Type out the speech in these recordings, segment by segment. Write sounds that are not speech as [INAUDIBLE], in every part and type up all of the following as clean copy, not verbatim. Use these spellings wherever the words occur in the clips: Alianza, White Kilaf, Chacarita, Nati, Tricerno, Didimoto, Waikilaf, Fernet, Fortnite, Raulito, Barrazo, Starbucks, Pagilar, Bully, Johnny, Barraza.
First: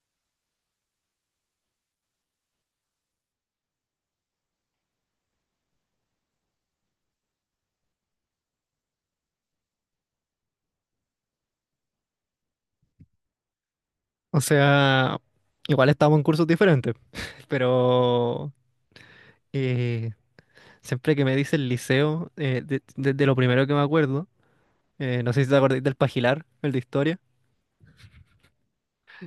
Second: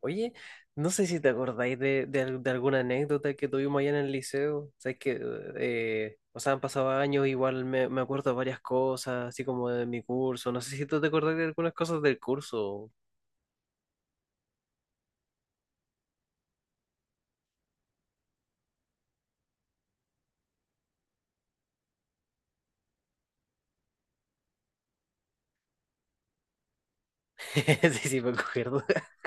Oye, no sé si te acordáis de alguna anécdota que tuvimos allá en el liceo. Sabes que, o sea, han pasado años, igual me acuerdo de varias cosas, así como de mi curso. No sé si tú te acordás de algunas cosas del curso. O sea, igual estábamos en cursos diferentes, [LAUGHS] pero eh, siempre que me dice el liceo, desde lo primero que me acuerdo, no sé si te acordás del Pagilar, el de historia. [LAUGHS] Sí, sí, me acuerdo.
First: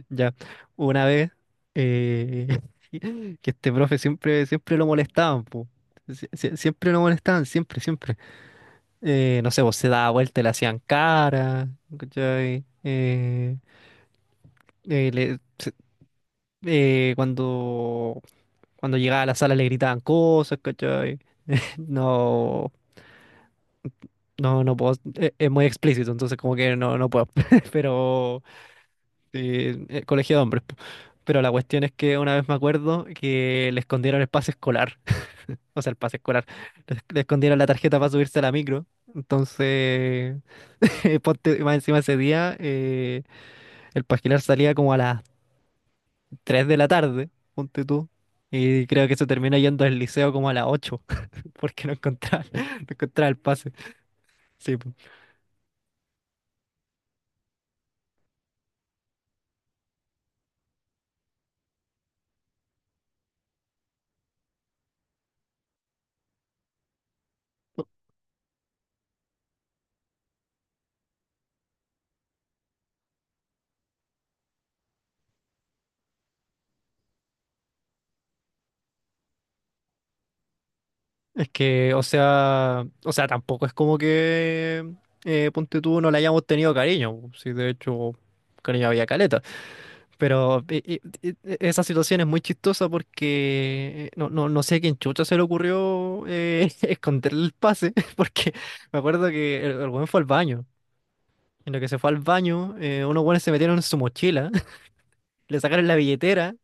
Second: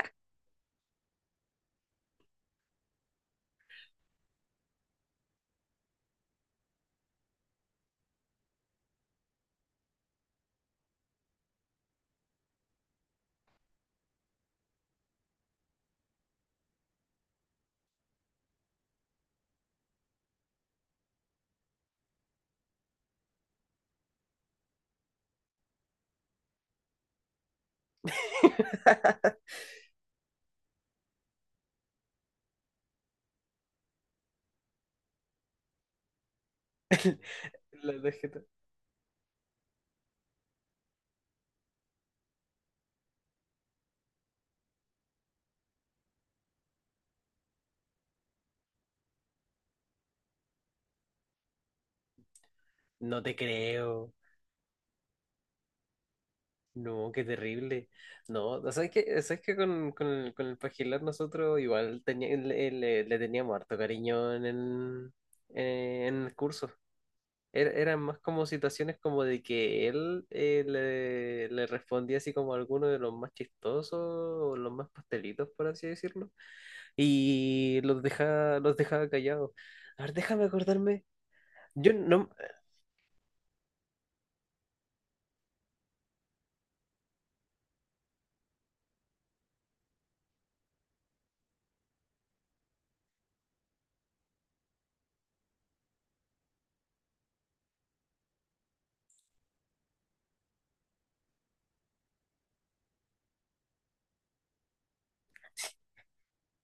Ya, una vez eh, [LAUGHS] que este profe siempre, siempre lo molestaban, po. Siempre lo molestaban, siempre, siempre. No sé, vos se daba vuelta y le hacían cara, ¿cachai? Eh, le- se- eh, cuando Cuando llegaba a la sala le gritaban cosas, ¿cachai? [LAUGHS] No, no, no puedo, es muy explícito, entonces como que no, no puedo, [LAUGHS] pero sí. Colegio de hombres, po. Pero la cuestión es que una vez me acuerdo que le escondieron el pase escolar, [LAUGHS] o sea, el pase escolar. Le [LAUGHS] escondieron la La tarjeta para subirse tarjeta. a la micro. Entonces, [LAUGHS] ponte, más encima ese día, el pasquilar salía como a las 3 de la tarde, ponte tú, y creo que se termina yendo al liceo como a las 8, porque no encontraba, [LAUGHS] no No encontraba te el pase. creo. Sí, po. No, qué terrible. No, ¿Sabes que con el Pagilar nosotros igual le teníamos harto cariño en en el curso? Eran más como situaciones como de que él le respondía así como alguno de los más chistosos o los más pastelitos, por así decirlo, y los dejaba callados. A ver, déjame acordarme. Es Yo que, o no... [LAUGHS] sea, tampoco es como que ponte tú no le hayamos tenido cariño, po. Sí, de hecho, cariño había caleta. Pero esa situación es muy chistosa porque no, no sé a quién chucha se le ocurrió [LAUGHS] esconderle el pase, [LAUGHS] porque me acuerdo que el weón fue al baño. En lo que se fue al baño, unos weones se metieron en su mochila, [LAUGHS] le sacaron la billetera,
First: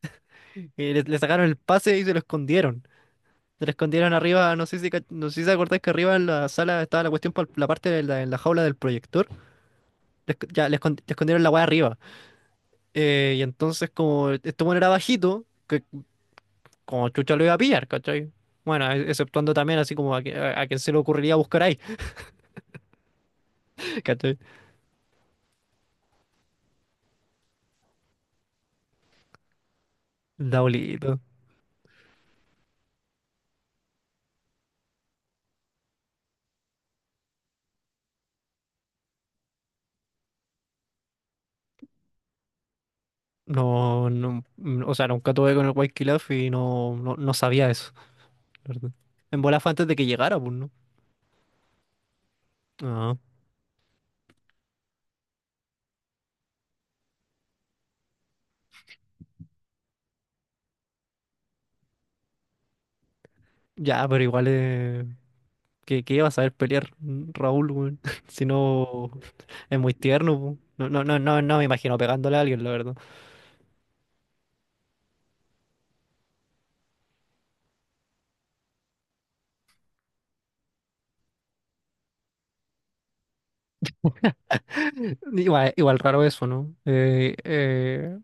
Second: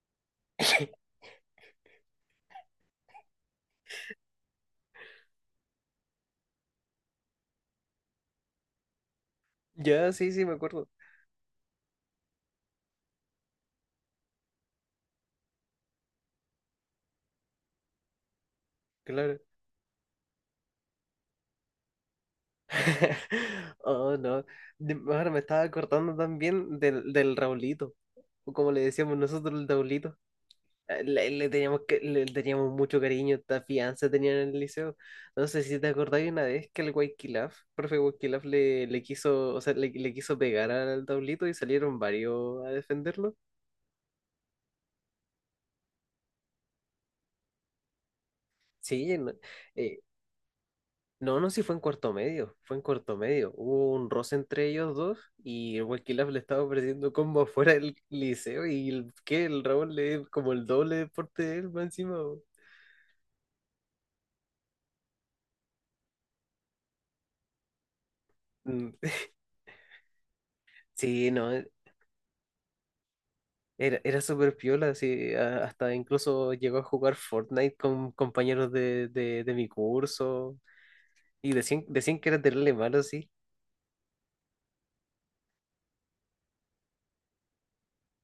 [COUGHS] le sacaron el pase y se lo escondieron. Se la escondieron arriba. No sé si te acordás que arriba en la sala estaba la cuestión por la parte de la, en la jaula del proyector. Ya, sí, sí, me Ya, acuerdo. Le escondieron la weá arriba. Y entonces, como este bueno era bajito, que como chucha lo iba a pillar, ¿cachai? Bueno, Claro. exceptuando también así como a, a quien se le ocurriría buscar ahí, [LAUGHS] [LAUGHS] Oh, ¿cachai? no. Ahora me estaba acordando también del Raulito, o como le decíamos nosotros, el Raulito. Daulito. Le teníamos le teníamos mucho cariño, esta fianza tenían en el liceo. No sé si te acordáis una vez que el Waikilaf, profe Waikilaf, le quiso, o sea, le quiso pegar al tablito y salieron varios a defenderlo. No, no, o sea, nunca tuve con el White Kilaf y no, no sabía eso, ¿la verdad? Sí, no, En bola fue antes de eh, que llegara, pues, ¿no? No, sí fue en cuarto medio, fue en Ah, cuarto medio. Hubo un roce entre ellos dos y el Waikilaf le estaba ofreciendo combo afuera del liceo y el, que el Raúl le como el doble de porte de él, más encima. Bo. ya, pero igual es. ¿Qué vas a ver pelear, Raúl, weón? [LAUGHS] Si Mm, no, [LAUGHS] es muy tierno, po. No, Sí, no me no, imagino pegándole a alguien, la verdad. era, era súper piola, sí, hasta incluso llegó a jugar Fortnite con compañeros de mi curso y decían, decían que era terrible malo, sí. [LAUGHS] Igual raro eso, ¿no?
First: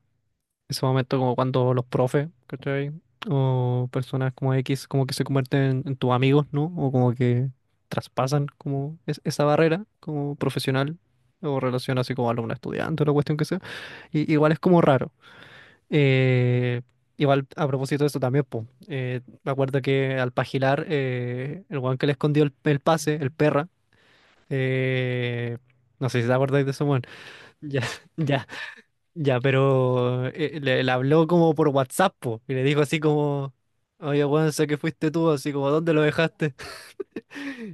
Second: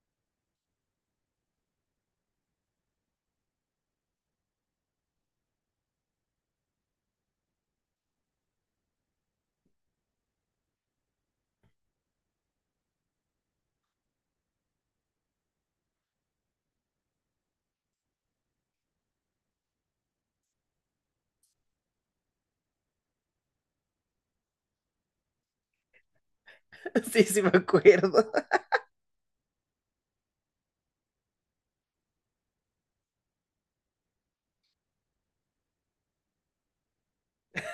Ese momento como cuando los profes, ¿cachai? O personas como X, como que se convierten en tus amigos, ¿no? O como que traspasan como esa barrera como profesional o relación así como alumno-estudiante, la cuestión que sea. Y, igual es como raro. Eh, Igual a propósito de eso también, po, me acuerdo que al pagilar, el weón que le escondió el pase, el perra, eh, no sé si te acordáis de ese weón. [LAUGHS] Sí, sí me Ya, acuerdo. [LAUGHS] ya, ya, pero le habló como por WhatsApp, po, y le dijo así como, oye weón, sé que fuiste tú, así como, ¿dónde lo dejaste? [LAUGHS]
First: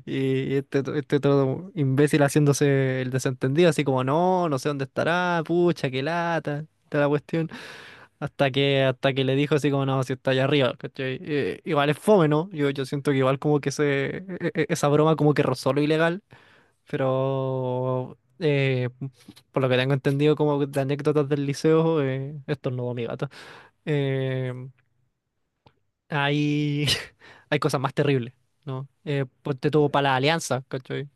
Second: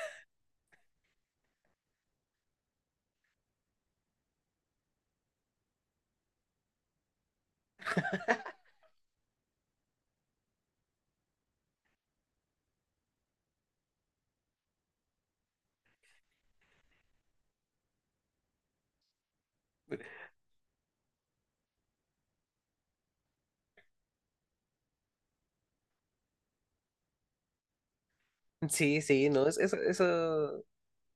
Y este todo imbécil haciéndose el desentendido, así como, no, no sé dónde estará, pucha, qué lata, toda la cuestión. Hasta que le dijo así como, no, si está allá arriba, ¿cachai? Igual es fome, ¿no? Yo siento que igual como que esa broma como que rozó lo ilegal, pero por lo que tengo entendido como de anécdotas del liceo, estornudó mi gato. eh, hay, [LAUGHS] hay cosas más terribles, ¿no? Sí, sí, no, Pues te eso, tuvo para la alianza, eso, ¿cachai?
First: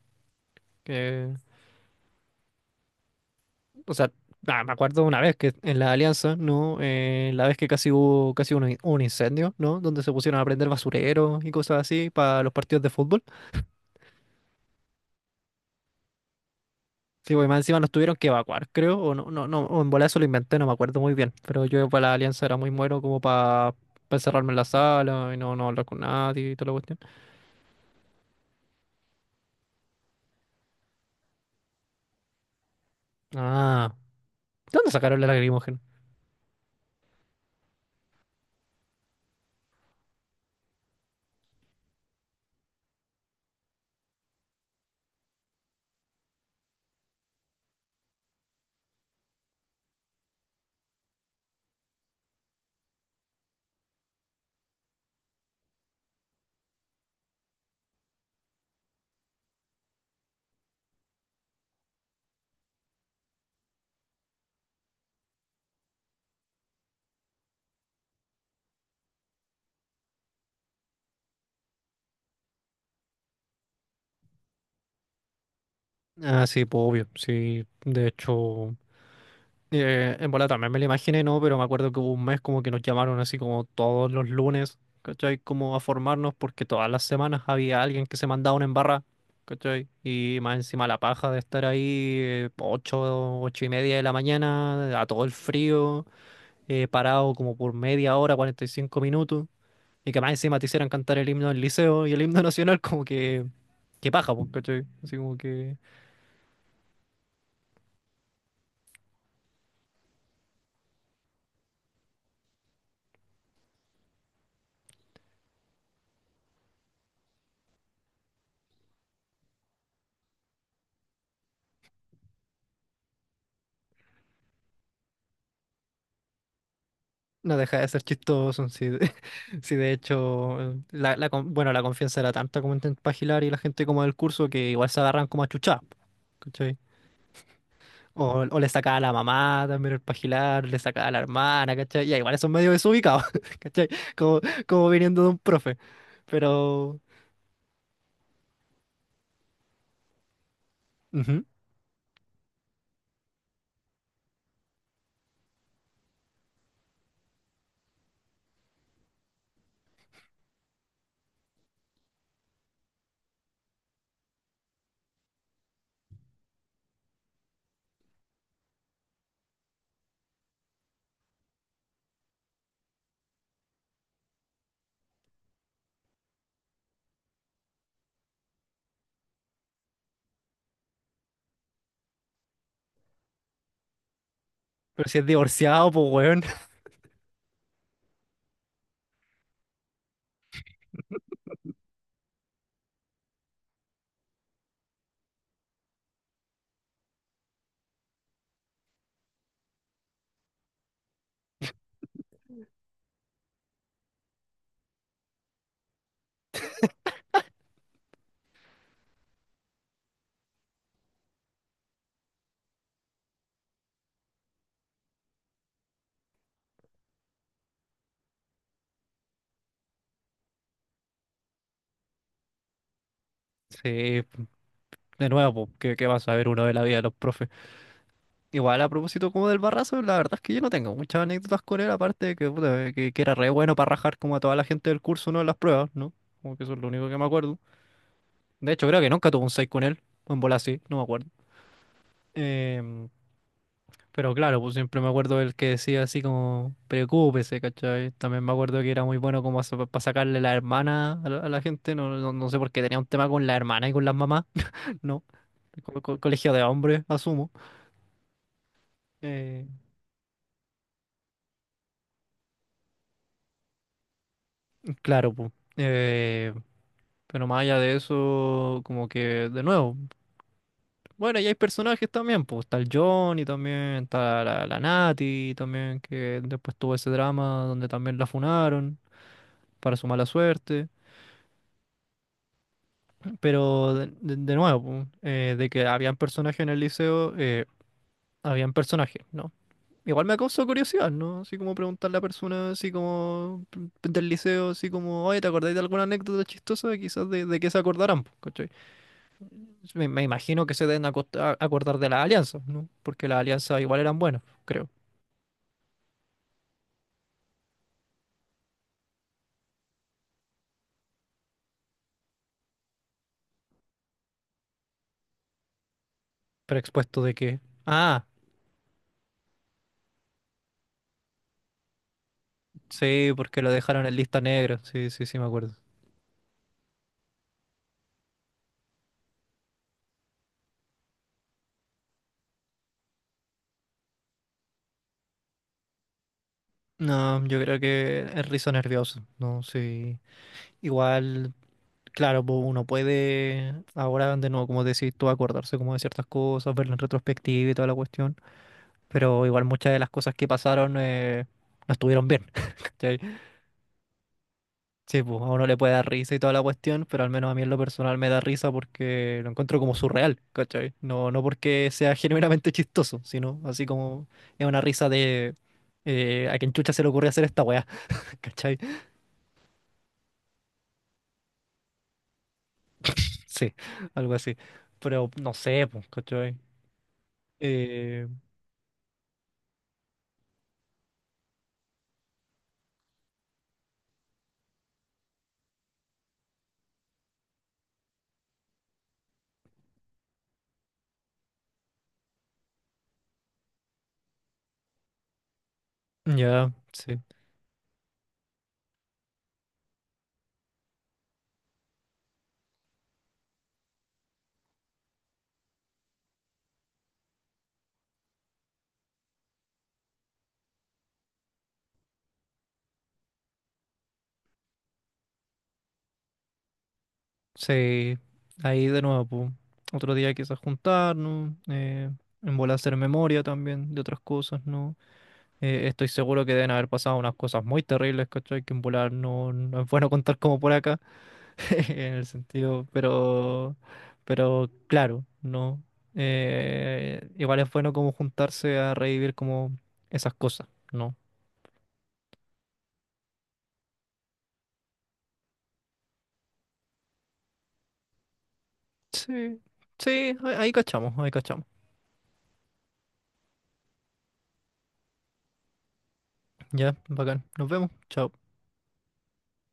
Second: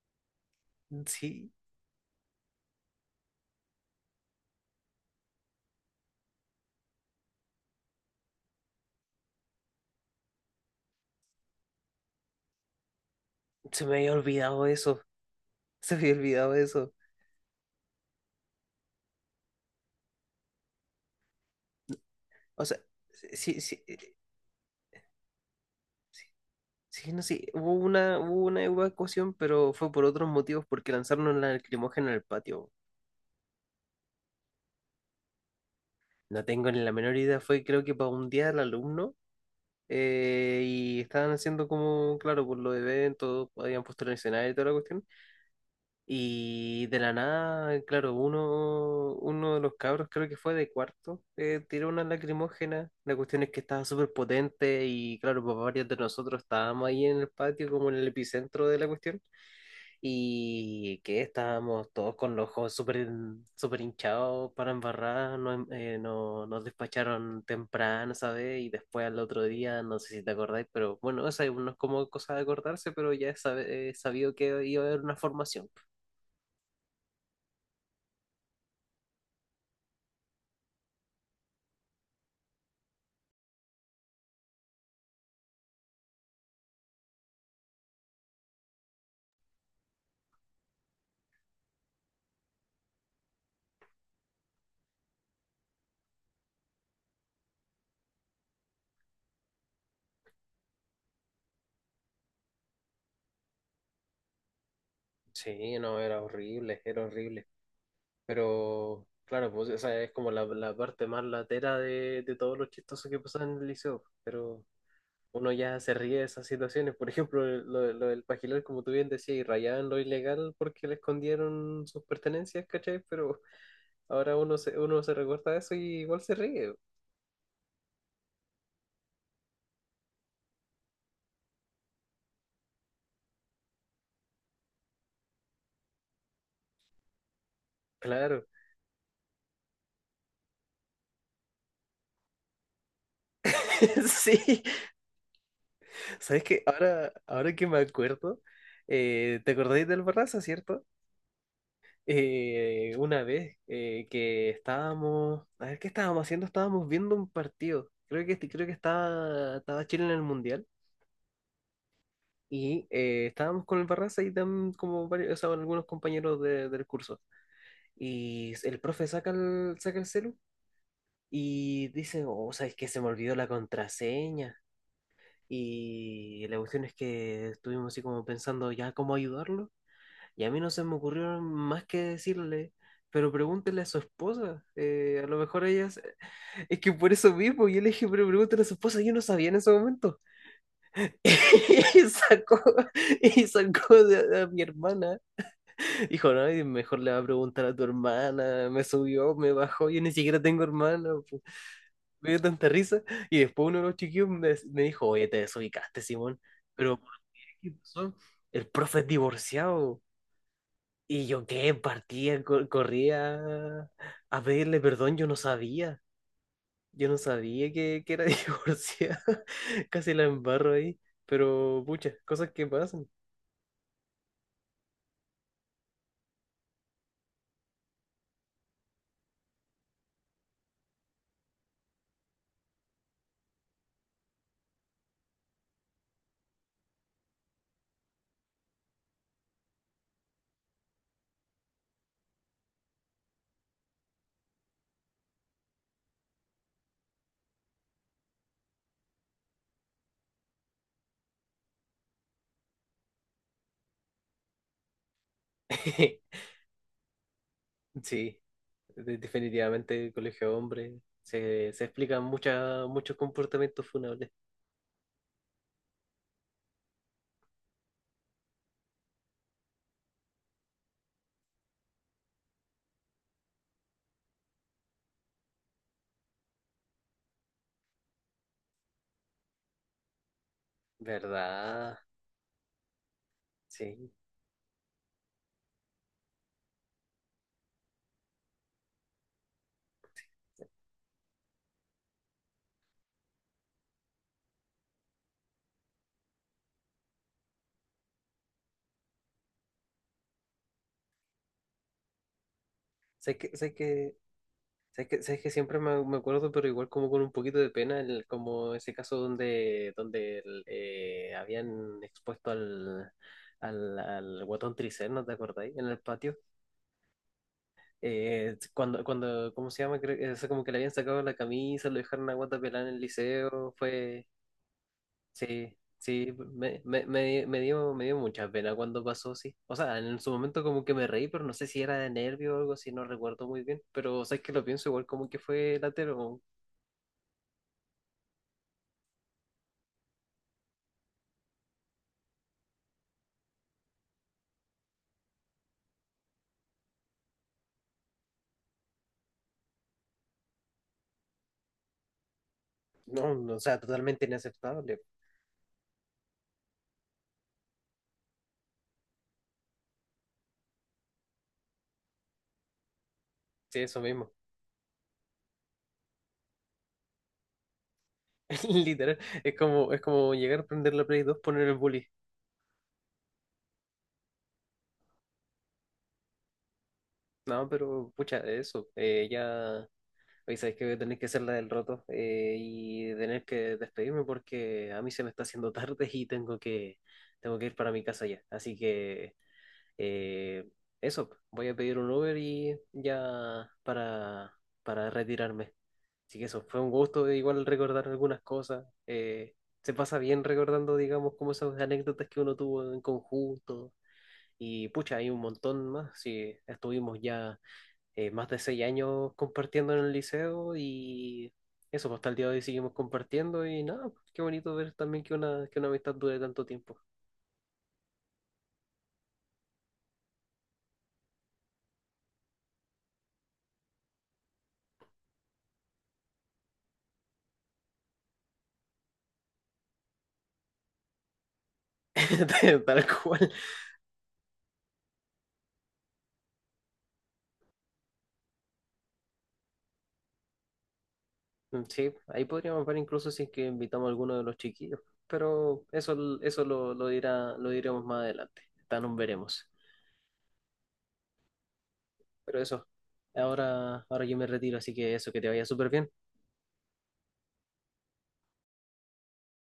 sí, O sea, ah, me acuerdo una vez que en la Alianza, ¿no? La vez que casi hubo casi un incendio, ¿no? Donde se pusieron a prender basureros y cosas así para los partidos de fútbol. se me había olvidado eso, se me había olvidado eso. Sí, güey, más encima nos tuvieron que evacuar, creo. O no, o en bola eso lo inventé, no me acuerdo muy bien. Pero yo para la Alianza era O muy sea, muero como sí, para sí, encerrarme en la sala y no hablar con nadie y toda la cuestión. sí, no, sí hubo una evacuación, pero fue por otros motivos, porque lanzaron una lacrimógena en el patio. Ah, ¿de dónde sacaron la lacrimógena? No tengo ni la menor idea, fue creo que para un día al alumno, y estaban haciendo como, claro, por los eventos, habían puesto el escenario y toda la cuestión. Y de la nada, claro, uno, uno de los cabros, creo que fue de cuarto, tiró una lacrimógena. La cuestión es que estaba súper potente y, claro, pues varios de nosotros estábamos ahí en el patio, como en el epicentro de la cuestión, y que estábamos todos con los ojos súper súper hinchados para embarrar, nos, no- nos despacharon temprano, ¿sabes? Y después al otro día, no sé si te acordáis, pero bueno, no es como cosa de acordarse, pero ya es sabido que iba a haber una formación. Ah, sí, pues obvio, sí, de hecho. En bola también me lo imaginé, ¿no? Pero me acuerdo que hubo un mes como que nos llamaron así como todos los lunes, ¿cachai? Como a formarnos porque todas las semanas había alguien que se mandaba una embarra, ¿cachai? Y más encima la paja de estar ahí 8, 8:30 de la mañana, a todo el frío, parado como por media hora, 45 minutos, y que más encima te hicieran cantar el himno del liceo y el himno [LAUGHS] nacional, como que qué paja, pues, ¿cachai? Así como que... Sí, no, era horrible, era horrible. Pero claro, pues esa es como la parte más latera de todo lo chistoso que pasaba en el liceo, pero... uno ya se ríe de esas situaciones. Por ejemplo, lo del Pajilar, como tú bien decías, y rayaban lo ilegal porque le escondieron sus pertenencias, ¿cachai? Pero ahora uno se recuerda eso y igual se ríe. No deja de ser chistoso. [LAUGHS] Si de hecho, la, bueno, la confianza era tanta como entre Pagilar y la gente como del curso que igual se agarran como a chuchar, ¿cachai? Claro. O le sacaba a la mamá también el Pagilar, le sacaba a la hermana, ¿cachai? Ya igual son medio desubicados, [LAUGHS] ¿cachai? Como, [LAUGHS] Sí. Como viniendo de un profe, ¿Sabes qué? pero... Ahora, ahora que me acuerdo, ¿te acordáis del Barraza, cierto? Ujú. Una vez que estábamos, a ver, ¿qué estábamos haciendo? Estábamos viendo un partido. Creo que estaba, estaba Chile en el Mundial. Y estábamos con el Barraza y como varios, o sea, algunos compañeros del curso. Y el profe saca saca el celu y dice, oh, ¿sabes qué? Se me olvidó la contraseña. Y la cuestión es que estuvimos así como pensando ya cómo ayudarlo. Y a mí no se me ocurrió más que decirle, pero pregúntele a su esposa. Pero si es A lo mejor ella... divorciado, pues weón. [LAUGHS] Es que por eso mismo, yo le dije, pero pregúntele a su esposa, yo no sabía en ese momento. [LAUGHS] Y sacó, y sacó a mi hermana. Hijo, no, y mejor le va a preguntar a tu hermana, me subió, me bajó, yo ni siquiera tengo hermana, pu. Me dio tanta risa. Y después uno de los chiquillos me, me dijo, oye, te desubicaste, Simón, pero ¿por ¿qué ¿Qué pasó? El profe es divorciado. Y yo qué, partía, corría a pedirle perdón, yo no sabía que era [LAUGHS] divorciada, casi la embarro ahí, pero pucha, cosas que pasan. Sí, de nuevo, pues, ¿qué vas a ver uno de la vida de los profes? Igual a propósito como del Barrazo, la verdad es que yo no tengo muchas anécdotas con él, aparte de que, puta, que era re bueno para rajar como a toda la gente del curso, ¿no? En las pruebas, ¿no? Como que eso es lo único que me acuerdo. De hecho, creo que nunca tuve un 6 con él, o en bola sí, no me acuerdo. Em, pero claro, pues siempre me acuerdo del que decía así como, preocúpese, ¿cachai? También me acuerdo que era muy bueno como para sacarle la hermana a a la gente. No, no sé por qué tenía un tema con la hermana y con las mamás, [LAUGHS] ¿no? [LAUGHS] Colegio de hombres, asumo. Sí. Eh, Definitivamente colegio de hombres. Se explican muchas, muchos comportamientos funables. claro, pues. eh, Pero más allá de eso, como que, de nuevo, bueno, y hay personajes también, pues está el Johnny también, está la Nati también, que después tuvo ese drama donde también la funaron para su mala suerte. ¿Verdad? Pero Sí. De nuevo, pues, de que habían personajes en el liceo, habían personajes, ¿no? Igual me causó curiosidad, ¿no? Así como preguntarle a personas así como del liceo, así como, oye, ¿te acordáis de alguna anécdota chistosa? Quizás de qué se acordarán, pues, ¿cachai? Me imagino que se deben acordar de las alianzas, ¿no? Porque Sé las que, sé alianzas igual que, eran buenas, creo. sé que, sé que siempre me, me acuerdo, pero igual como con un poquito de pena, como ese caso donde, donde el, habían expuesto al, al, al guatón Tricerno, ¿te acordáis? En el patio. Pero expuesto de que... Ah, Cuando, cuando, ¿cómo se llama? Creo, o sea, como que le habían sacado la camisa, lo dejaron a guata pelada en el sí, porque lo liceo, dejaron en fue... lista negra. Sí, sí, sí, me acuerdo. Sí, sí, me, me dio mucha pena cuando pasó, sí. O sea, en su momento como que me reí, pero no sé si era de nervio o algo así, no recuerdo muy bien. Pero, o sea, es que lo pienso igual como que fue latero. No, yo creo que es risa nervioso, ¿no? Sí. Igual, claro, pues uno puede ahora de nuevo, como decís tú, acordarse como de ciertas cosas, verlo en retrospectiva y toda la cuestión. Pero igual muchas de las cosas que pasaron no estuvieron bien. No, [LAUGHS] no, o sea, totalmente inaceptable. Sí, pues a uno le puede dar risa y toda la cuestión, pero al menos a mí en lo personal me da risa porque lo encuentro como surreal, ¿cachai? No, no porque sea [LAUGHS] genuinamente chistoso, sino Sí, así eso como mismo. es una risa de a quien chucha se le ocurrió hacer esta weá, [LAUGHS] [LAUGHS] ¿cachai? Literal, es como llegar a prender la Play 2, poner el bully. [LAUGHS] Sí, algo así. Pero no sé, pues, ¿cachai? No, pero, Eh, pucha, eso, ya... Oye, sabes que voy a tener que hacer la del roto, y tener que despedirme porque a mí se me está haciendo tarde y tengo que ir para mi casa ya. Así que... Eh, eso, voy a pedir un Uber y ya para retirarme. Así que eso, ya, fue un sí, gusto igual recordar algunas cosas. Se pasa bien recordando, digamos, como esas anécdotas que uno tuvo en conjunto. Y pucha, hay un montón más. Sí, estuvimos ya más de 6 años compartiendo en el liceo y eso, pues, hasta el día de hoy seguimos compartiendo y nada, pues, qué bonito ver también que una amistad dure tanto tiempo. sí. Ahí de nuevo, pues. Otro día quizás juntarnos, en bola hacer memoria también de otras cosas, ¿no? Estoy seguro que deben haber pasado unas cosas muy terribles, ¿cachai? Que en volar no es bueno [LAUGHS] contar como por acá, [LAUGHS] en el [LAUGHS] sentido, Tal cual. pero, claro, no. Igual es bueno como juntarse a revivir como esas cosas, ¿no? Mm, sí, ahí podríamos ver incluso si es que invitamos a alguno de los chiquillos, pero eso, lo dirá, lo diremos más adelante, tan Sí, veremos. sí, ahí cachamos, ahí cachamos. Pero eso, ahora, ahora yo me retiro, así que eso, que te vaya súper bien. Ya, bacán, nos vemos, chao.